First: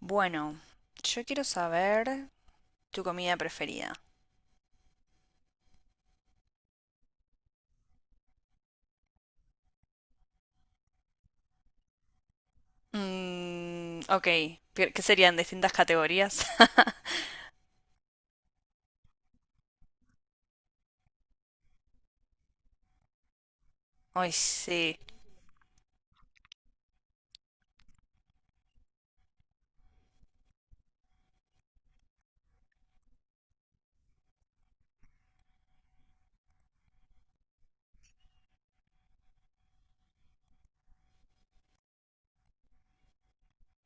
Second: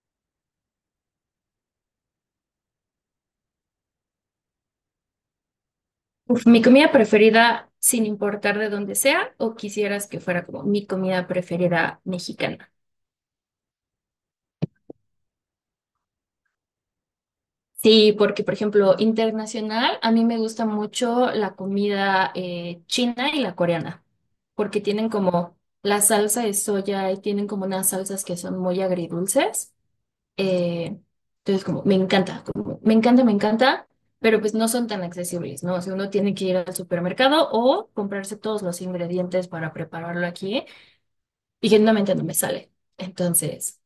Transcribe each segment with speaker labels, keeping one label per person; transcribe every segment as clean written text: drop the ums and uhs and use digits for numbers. Speaker 1: Bueno, yo quiero saber tu comida preferida.
Speaker 2: Mi comida preferida, sin importar de dónde sea, o quisieras que fuera como mi comida preferida mexicana.
Speaker 1: Mm, ok, ¿qué serían distintas categorías?
Speaker 2: Sí, porque por ejemplo, internacional, a mí me gusta mucho la comida china y la coreana,
Speaker 1: Ay,
Speaker 2: porque
Speaker 1: sí.
Speaker 2: tienen como la salsa de soya y tienen como unas salsas que son muy agridulces. Eh, entonces, como, me encanta, pero pues no son tan accesibles, ¿no? O sea, uno tiene que ir al supermercado o comprarse todos los ingredientes para prepararlo aquí. Y genuinamente no me sale. Entonces,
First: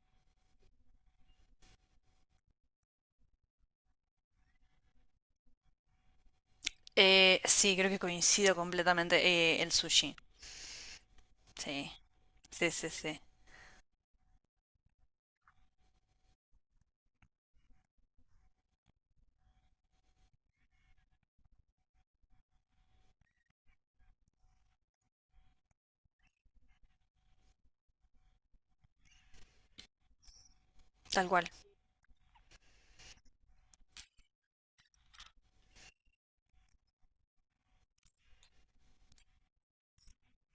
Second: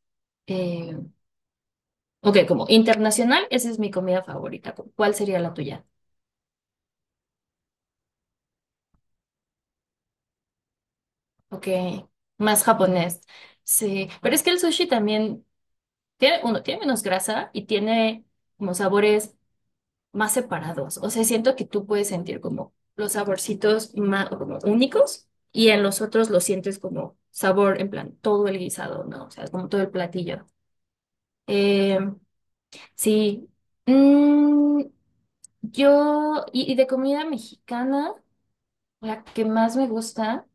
Speaker 2: eh, ok, como internacional, esa es mi comida favorita. ¿Cuál sería la tuya?
Speaker 1: Sí, creo que coincido completamente. El sushi.
Speaker 2: Ok,
Speaker 1: Sí,
Speaker 2: más
Speaker 1: sí, sí, sí.
Speaker 2: japonés. Sí, pero es que el sushi también tiene, uno, tiene menos grasa y tiene como sabores más separados. O sea, siento que tú puedes sentir como los saborcitos más como únicos y en los otros lo sientes como sabor, en plan, todo el guisado, ¿no? O sea, como todo el platillo.
Speaker 1: Tal cual.
Speaker 2: Em, Sí. Mm, yo, y de comida mexicana, la que más me gusta.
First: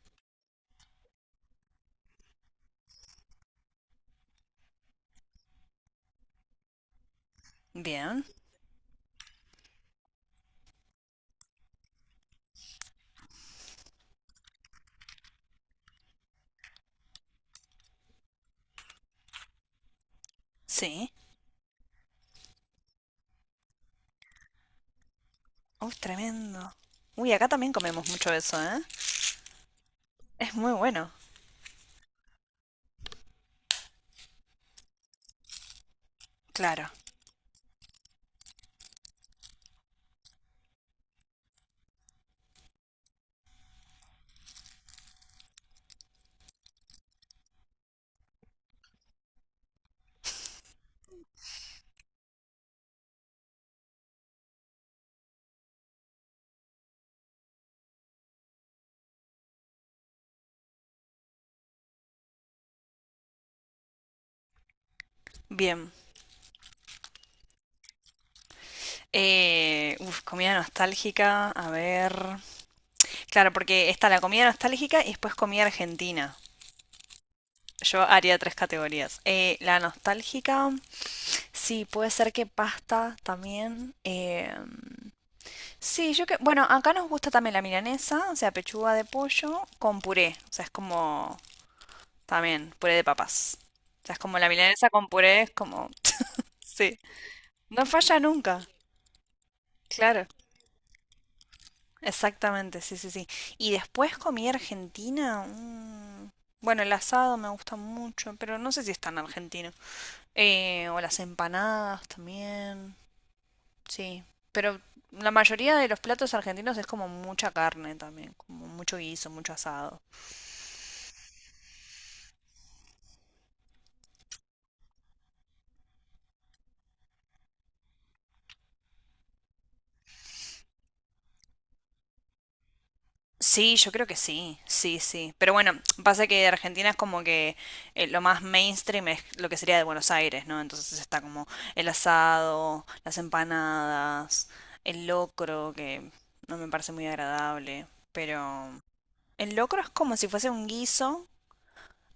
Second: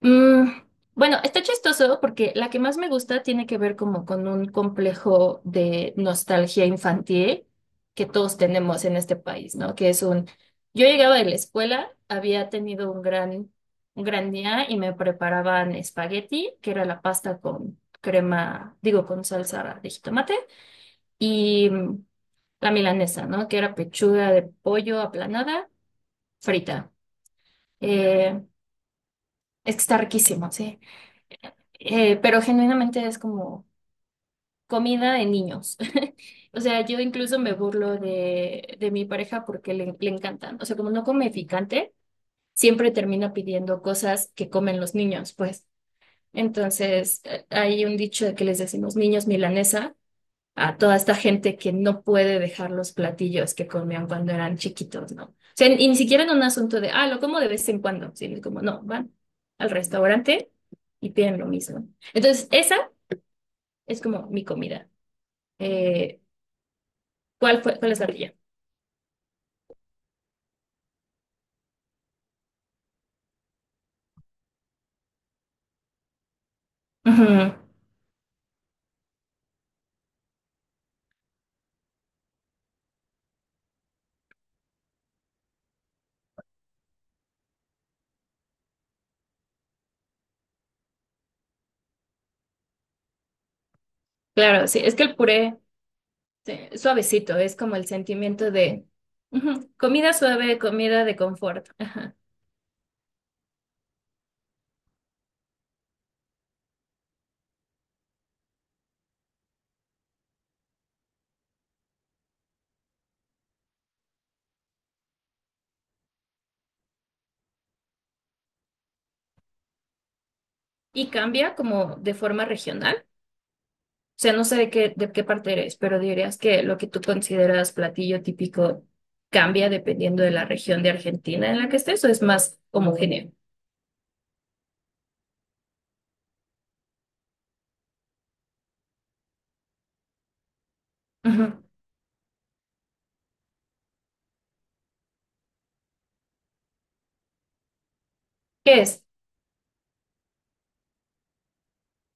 Speaker 2: mm, bueno, está chistoso porque la que más me gusta tiene que ver como con un complejo de nostalgia infantil que
Speaker 1: Bien.
Speaker 2: todos tenemos en este país, ¿no? Que es un, yo llegaba de la escuela, había tenido un un gran día y me preparaban espagueti, que era la pasta con crema, digo, con salsa de jitomate
Speaker 1: Sí.
Speaker 2: y la milanesa, ¿no? Que era pechuga de pollo aplanada,
Speaker 1: Uy, tremendo.
Speaker 2: frita.
Speaker 1: Uy, acá también comemos mucho
Speaker 2: Eh,
Speaker 1: eso, ¿eh?
Speaker 2: es que está riquísimo,
Speaker 1: Es muy
Speaker 2: sí.
Speaker 1: bueno.
Speaker 2: Pero genuinamente es como comida de niños. O sea,
Speaker 1: Claro.
Speaker 2: yo incluso me burlo de mi pareja porque le encantan. O sea, como no come picante, siempre termina pidiendo cosas que comen los niños, pues. Entonces, hay un dicho de que les decimos niños milanesa a toda esta gente que no puede dejar los platillos que comían cuando eran chiquitos, ¿no? O sea, y ni siquiera en un asunto de, ah, lo como de vez en cuando, sino como, no, van al restaurante y piden lo mismo. Entonces, esa es como mi comida.
Speaker 1: Bien.
Speaker 2: Eh, cuál es la tuya?
Speaker 1: Comida nostálgica. A ver. Claro, porque está la comida nostálgica y después comida argentina.
Speaker 2: Ujú.
Speaker 1: Yo haría tres categorías. La nostálgica, sí, puede ser que pasta también. Sí, yo que... Bueno, acá nos gusta también la milanesa, o sea, pechuga de pollo con puré. O sea, es como también puré de papas. O sea, es como la
Speaker 2: Claro, sí,
Speaker 1: milanesa
Speaker 2: es que
Speaker 1: con
Speaker 2: el
Speaker 1: puré, es
Speaker 2: puré
Speaker 1: como...
Speaker 2: sí,
Speaker 1: Sí,
Speaker 2: suavecito, es como
Speaker 1: no
Speaker 2: el
Speaker 1: falla
Speaker 2: sentimiento
Speaker 1: nunca.
Speaker 2: de ujú, comida
Speaker 1: Claro,
Speaker 2: suave, comida de confort.
Speaker 1: exactamente, sí, sí, sí. Y después comí argentina. Bueno, el asado me gusta mucho, pero no sé si es tan argentino. O las empanadas también. Sí. Pero la mayoría de los platos argentinos es como mucha carne también, como mucho guiso, mucho asado.
Speaker 2: Y cambia como de forma regional. O sea, no sé de de qué parte eres, pero dirías que lo que tú consideras platillo típico cambia dependiendo de la región de Argentina en la que estés o es más homogéneo.
Speaker 1: Sí, yo creo que sí, sí, sí. Pero bueno, pasa que Argentina es como que lo más mainstream es lo que sería de Buenos Aires, ¿no? Entonces está como
Speaker 2: Ujú.
Speaker 1: el asado, las empanadas, el locro, que no me parece muy agradable, pero
Speaker 2: ¿Qué es?
Speaker 1: el locro es como si fuese un guiso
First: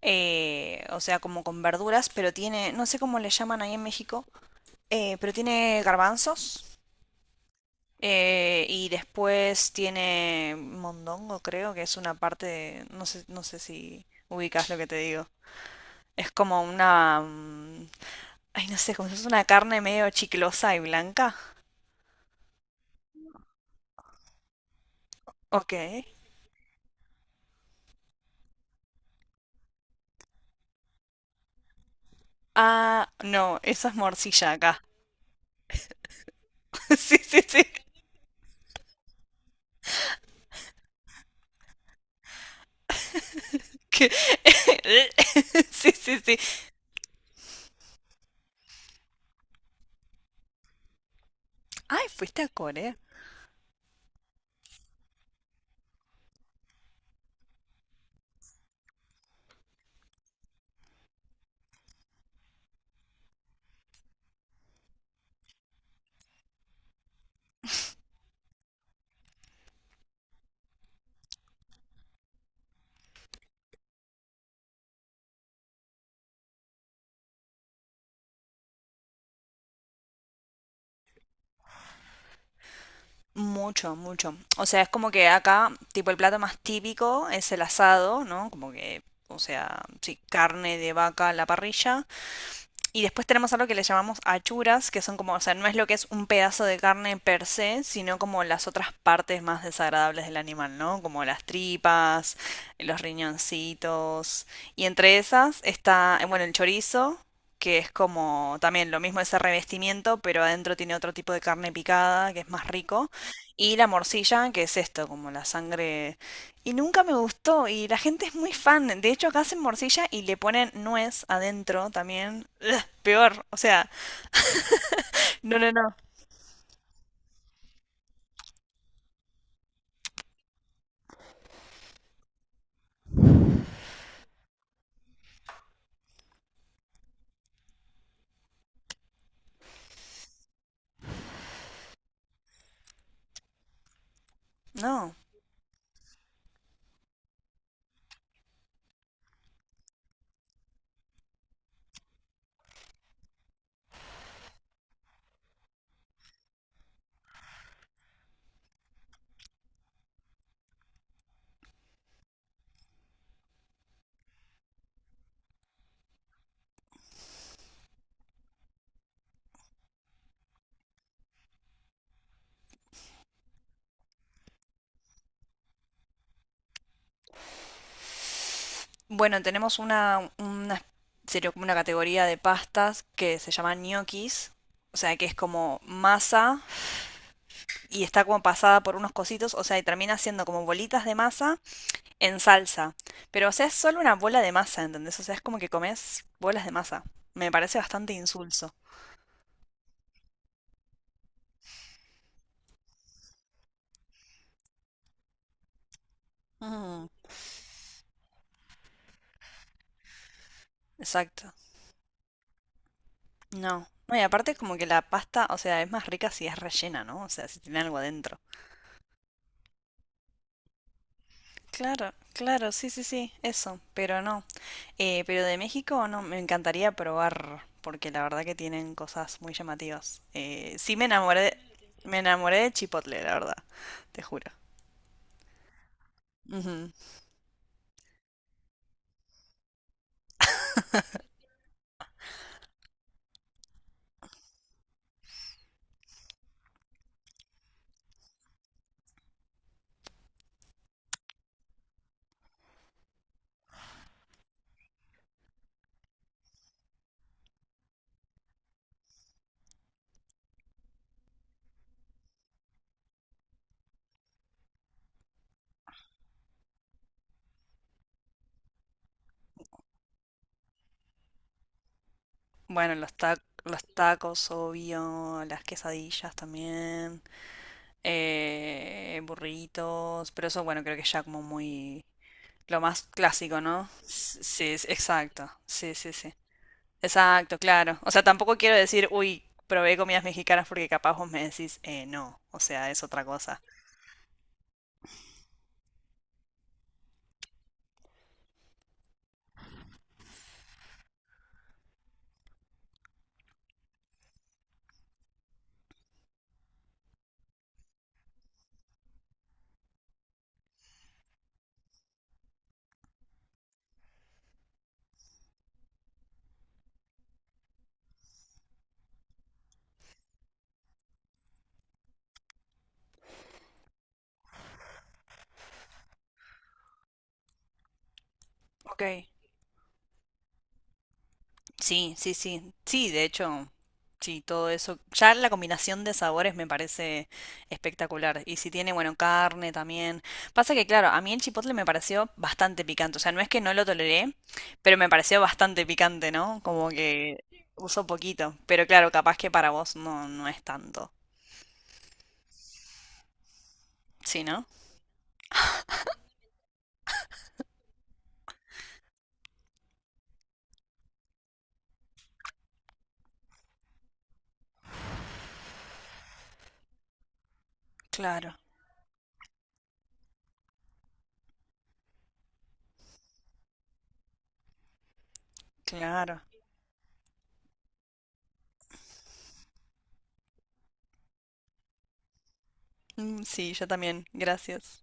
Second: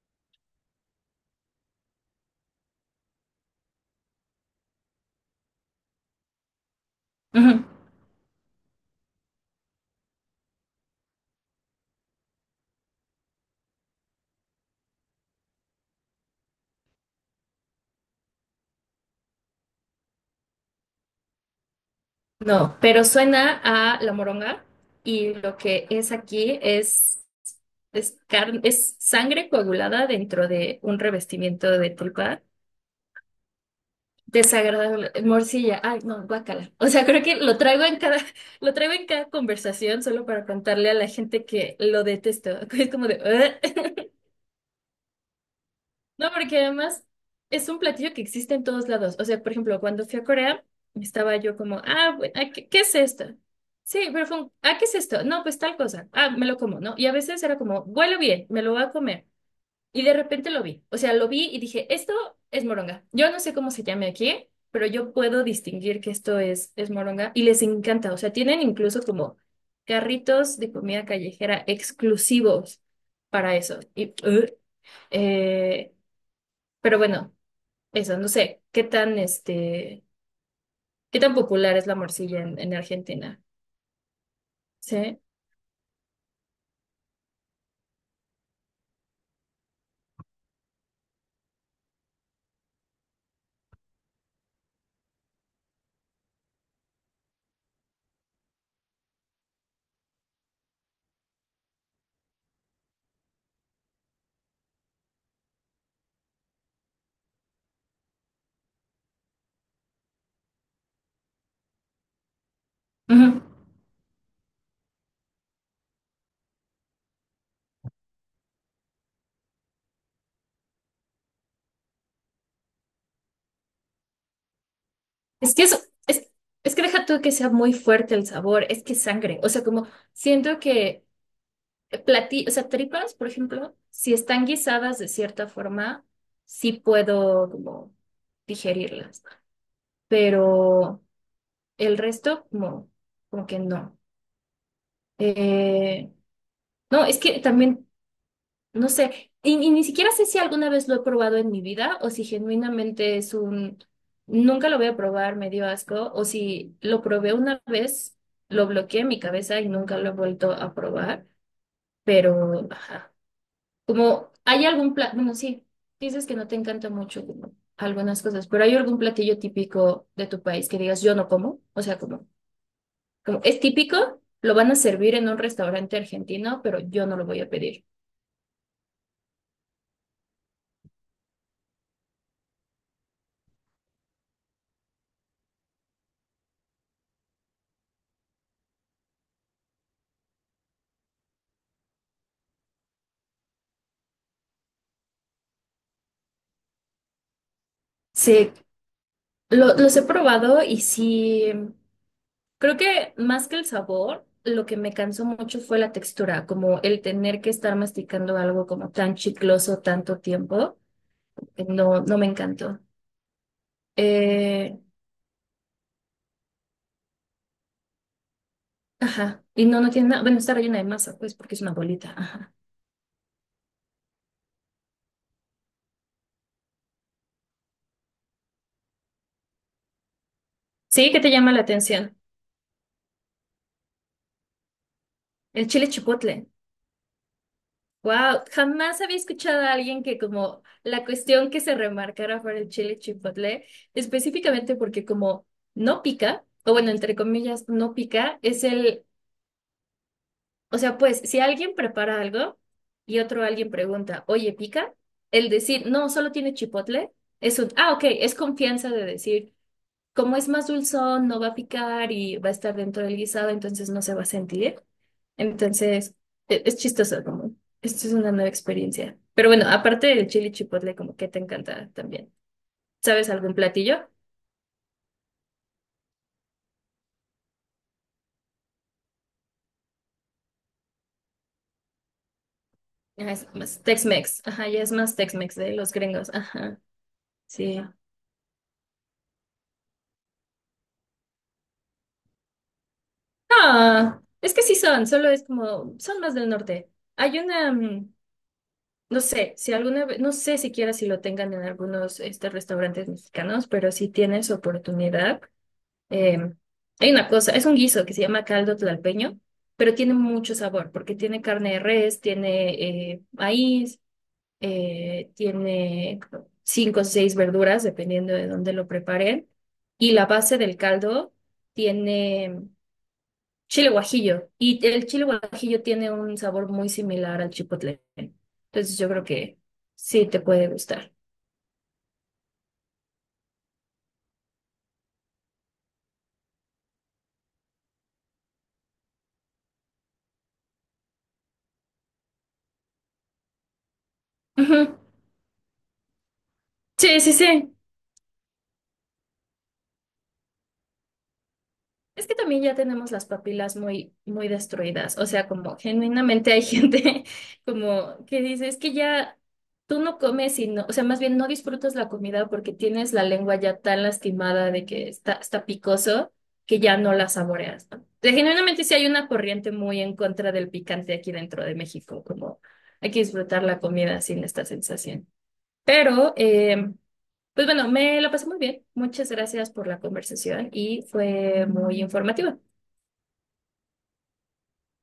Speaker 1: o sea, como con verduras, pero tiene, no sé cómo le llaman ahí en México, pero tiene garbanzos
Speaker 2: Ujú.
Speaker 1: y después tiene mondongo, creo que es una parte, de- no sé, no sé si ubicas lo que te digo. Es como una, mm, ay, no sé, como si es una carne medio chiclosa y blanca.
Speaker 2: No, pero suena a la moronga y lo
Speaker 1: Ok.
Speaker 2: que es aquí es, carne, es sangre coagulada dentro de un revestimiento de tripa.
Speaker 1: Ah, no, esa es morcilla acá.
Speaker 2: Desagradable, morcilla, ay, no, guácala. O sea,
Speaker 1: Sí,
Speaker 2: creo que
Speaker 1: sí,
Speaker 2: lo
Speaker 1: sí.
Speaker 2: traigo en lo traigo en cada conversación solo para contarle a la gente que lo detesto. Es como de, "Ugh".
Speaker 1: que- Sí, sí,
Speaker 2: No,
Speaker 1: sí.
Speaker 2: porque además es un platillo que existe en todos lados. O sea, por ejemplo, cuando fui a Corea, estaba yo como,
Speaker 1: Ay,
Speaker 2: ah, bueno,
Speaker 1: fuiste a
Speaker 2: ah, qué es
Speaker 1: Corea.
Speaker 2: esto? Sí, pero fue un, ah, ¿qué es esto? No, pues tal cosa. Ah, me lo como, ¿no? Y a veces era como, huele bien, me lo voy a comer. Y de repente lo vi. O sea, lo vi y dije, esto es moronga. Yo no sé cómo se llame aquí, pero yo puedo distinguir que esto es moronga y les encanta. O sea, tienen incluso como carritos de comida callejera exclusivos para eso. Eh, pero bueno, eso, no sé, qué tan, este, qué tan popular es la morcilla en Argentina.
Speaker 1: Mucho, mucho. O sea, es como
Speaker 2: Sí.
Speaker 1: que acá, tipo, el plato más típico es el asado, ¿no? Como que, o sea, sí, carne de vaca a la parrilla. Y después tenemos algo que le llamamos achuras, que son como, o sea, no es lo que es un pedazo de carne per se, sino como las otras partes más desagradables del animal, ¿no? Como las tripas, los riñoncitos. Y entre esas está, bueno, el chorizo, que es como también lo mismo ese revestimiento, pero adentro tiene otro tipo de carne picada, que es más rico.
Speaker 2: Ujú.
Speaker 1: Y la morcilla, que es esto, como la sangre y nunca me gustó, y la gente es muy fan. De hecho, acá hacen morcilla y le ponen nuez adentro también. Ugh, peor, o sea,
Speaker 2: Es
Speaker 1: no,
Speaker 2: que
Speaker 1: no,
Speaker 2: eso,
Speaker 1: no.
Speaker 2: es, es que deja tú que sea muy fuerte el sabor, es que es sangre. O sea, como siento que platí, o sea, tripas, por ejemplo, si están guisadas de cierta forma, sí puedo como digerirlas, pero el resto como, como que no.
Speaker 1: No.
Speaker 2: Eh, no, es que también, no sé, y ni siquiera sé si alguna vez lo he probado en mi vida o si genuinamente es un, nunca lo voy a probar, me dio asco, o si lo probé una vez, lo bloqueé en mi cabeza y nunca lo he vuelto a probar, pero... ajá. Como, ¿hay algún plato? Bueno, sí, dices que no te encanta mucho como algunas cosas, pero ¿hay algún platillo típico de tu país que digas yo no como? O sea, como, como es típico, lo van a servir en un restaurante argentino, pero yo no lo voy a pedir.
Speaker 1: Bueno, tenemos una sería como una categoría de pastas que se llama ñoquis. O sea, que es como masa y está como pasada por unos cositos. O sea, y termina siendo como bolitas de masa en salsa. Pero, o sea, es solo una bola de masa, ¿entendés? O sea, es como que comes bolas de masa. Me parece bastante
Speaker 2: Sí,
Speaker 1: insulso.
Speaker 2: los he probado y sí, creo que más que el sabor, lo que me cansó mucho fue la textura, como el
Speaker 1: Mm.
Speaker 2: tener que estar masticando algo como tan chicloso tanto tiempo,
Speaker 1: Exacto.
Speaker 2: no, no me encantó.
Speaker 1: No. No, y aparte es como
Speaker 2: Eh,
Speaker 1: que la pasta, o sea, es más rica si es rellena, ¿no? O sea, si tiene algo adentro.
Speaker 2: Ajá. Y no, no tiene nada. Bueno, está rellena de masa, pues, porque es una
Speaker 1: Claro,
Speaker 2: bolita. Ajá.
Speaker 1: claro, sí, sí, sí, eso, pero no. Pero de México, no, me encantaría probar, porque la verdad que tienen cosas muy llamativas. Sí
Speaker 2: Sí, ¿qué te llama la atención?
Speaker 1: me enamoré de Chipotle, la verdad, te juro.
Speaker 2: El chile chipotle.
Speaker 1: Ujú.
Speaker 2: Wow, jamás había escuchado a alguien que como la cuestión que se remarcara fuera el chile chipotle, específicamente porque como no pica, o bueno, entre comillas, no pica, es el, o sea, pues, si alguien prepara algo y otro alguien pregunta, oye, ¿pica? El decir, no, solo tiene chipotle, es un, ah, ok, es confianza de decir. Como es más dulzón, no va a picar y va a estar dentro del guisado, entonces no se va a sentir. Entonces, es chistoso, como, esto es una nueva experiencia. Pero bueno, aparte del chili chipotle, como que te encanta también.
Speaker 1: Bueno, los
Speaker 2: ¿Sabes
Speaker 1: ta-
Speaker 2: algún
Speaker 1: los
Speaker 2: platillo?
Speaker 1: tacos, obvio, las quesadillas también, burritos, pero eso, bueno, creo que ya como muy... Lo más
Speaker 2: Ah, es
Speaker 1: clásico,
Speaker 2: más
Speaker 1: ¿no? S-
Speaker 2: Tex-Mex.
Speaker 1: Sí,
Speaker 2: Ajá, ya
Speaker 1: es-
Speaker 2: es más
Speaker 1: exacto.
Speaker 2: Tex-Mex de los
Speaker 1: Sí, sí,
Speaker 2: gringos.
Speaker 1: sí.
Speaker 2: Ajá,
Speaker 1: Exacto,
Speaker 2: sí.
Speaker 1: claro. O sea, tampoco quiero decir, uy, probé comidas mexicanas porque capaz vos me decís, no. O sea, es otra cosa.
Speaker 2: Ah, es que sí son, solo es como, son más del norte. Hay una, mm, no sé, si alguna vez, no sé siquiera si lo tengan en algunos este, restaurantes mexicanos, pero si tienes oportunidad. Eh, hay una cosa, es un guiso que se llama caldo tlalpeño, pero tiene mucho sabor porque tiene carne de res, tiene maíz, tiene cinco o seis verduras, dependiendo de dónde lo preparen. Y la base del caldo tiene chile guajillo. Y el chile guajillo tiene un sabor muy similar al chipotle. Entonces
Speaker 1: Ok.
Speaker 2: yo creo que sí te puede gustar.
Speaker 1: Sí, sí, sí. Sí, de hecho, sí, todo eso. Ya la combinación de sabores me parece espectacular. Y si tiene, bueno, carne también. Pasa que, claro, a mí el chipotle me pareció bastante picante. O sea, no es que no lo toleré,
Speaker 2: Ujú.
Speaker 1: pero me pareció bastante picante, ¿no? Como
Speaker 2: Sí, sí,
Speaker 1: que
Speaker 2: sí.
Speaker 1: uso poquito. Pero claro, capaz que para vos no, no es tanto.
Speaker 2: Es que también ya tenemos las papilas muy,
Speaker 1: ¿Sí,
Speaker 2: muy
Speaker 1: no?
Speaker 2: destruidas. O sea, como genuinamente hay gente como que dice, es que ya tú no comes y no, o sea, más bien no disfrutas la comida porque tienes la lengua ya tan lastimada de que está, está picoso que ya no la saboreas, ¿no? O sea,
Speaker 1: Claro,
Speaker 2: genuinamente sí hay una corriente muy en contra del picante aquí dentro de México, como hay que disfrutar la comida sin esta sensación. Pero,
Speaker 1: claro.
Speaker 2: pues bueno, me lo pasé muy bien. Muchas gracias por la conversación y fue muy informativa.
Speaker 1: Mm, sí, yo también. Gracias.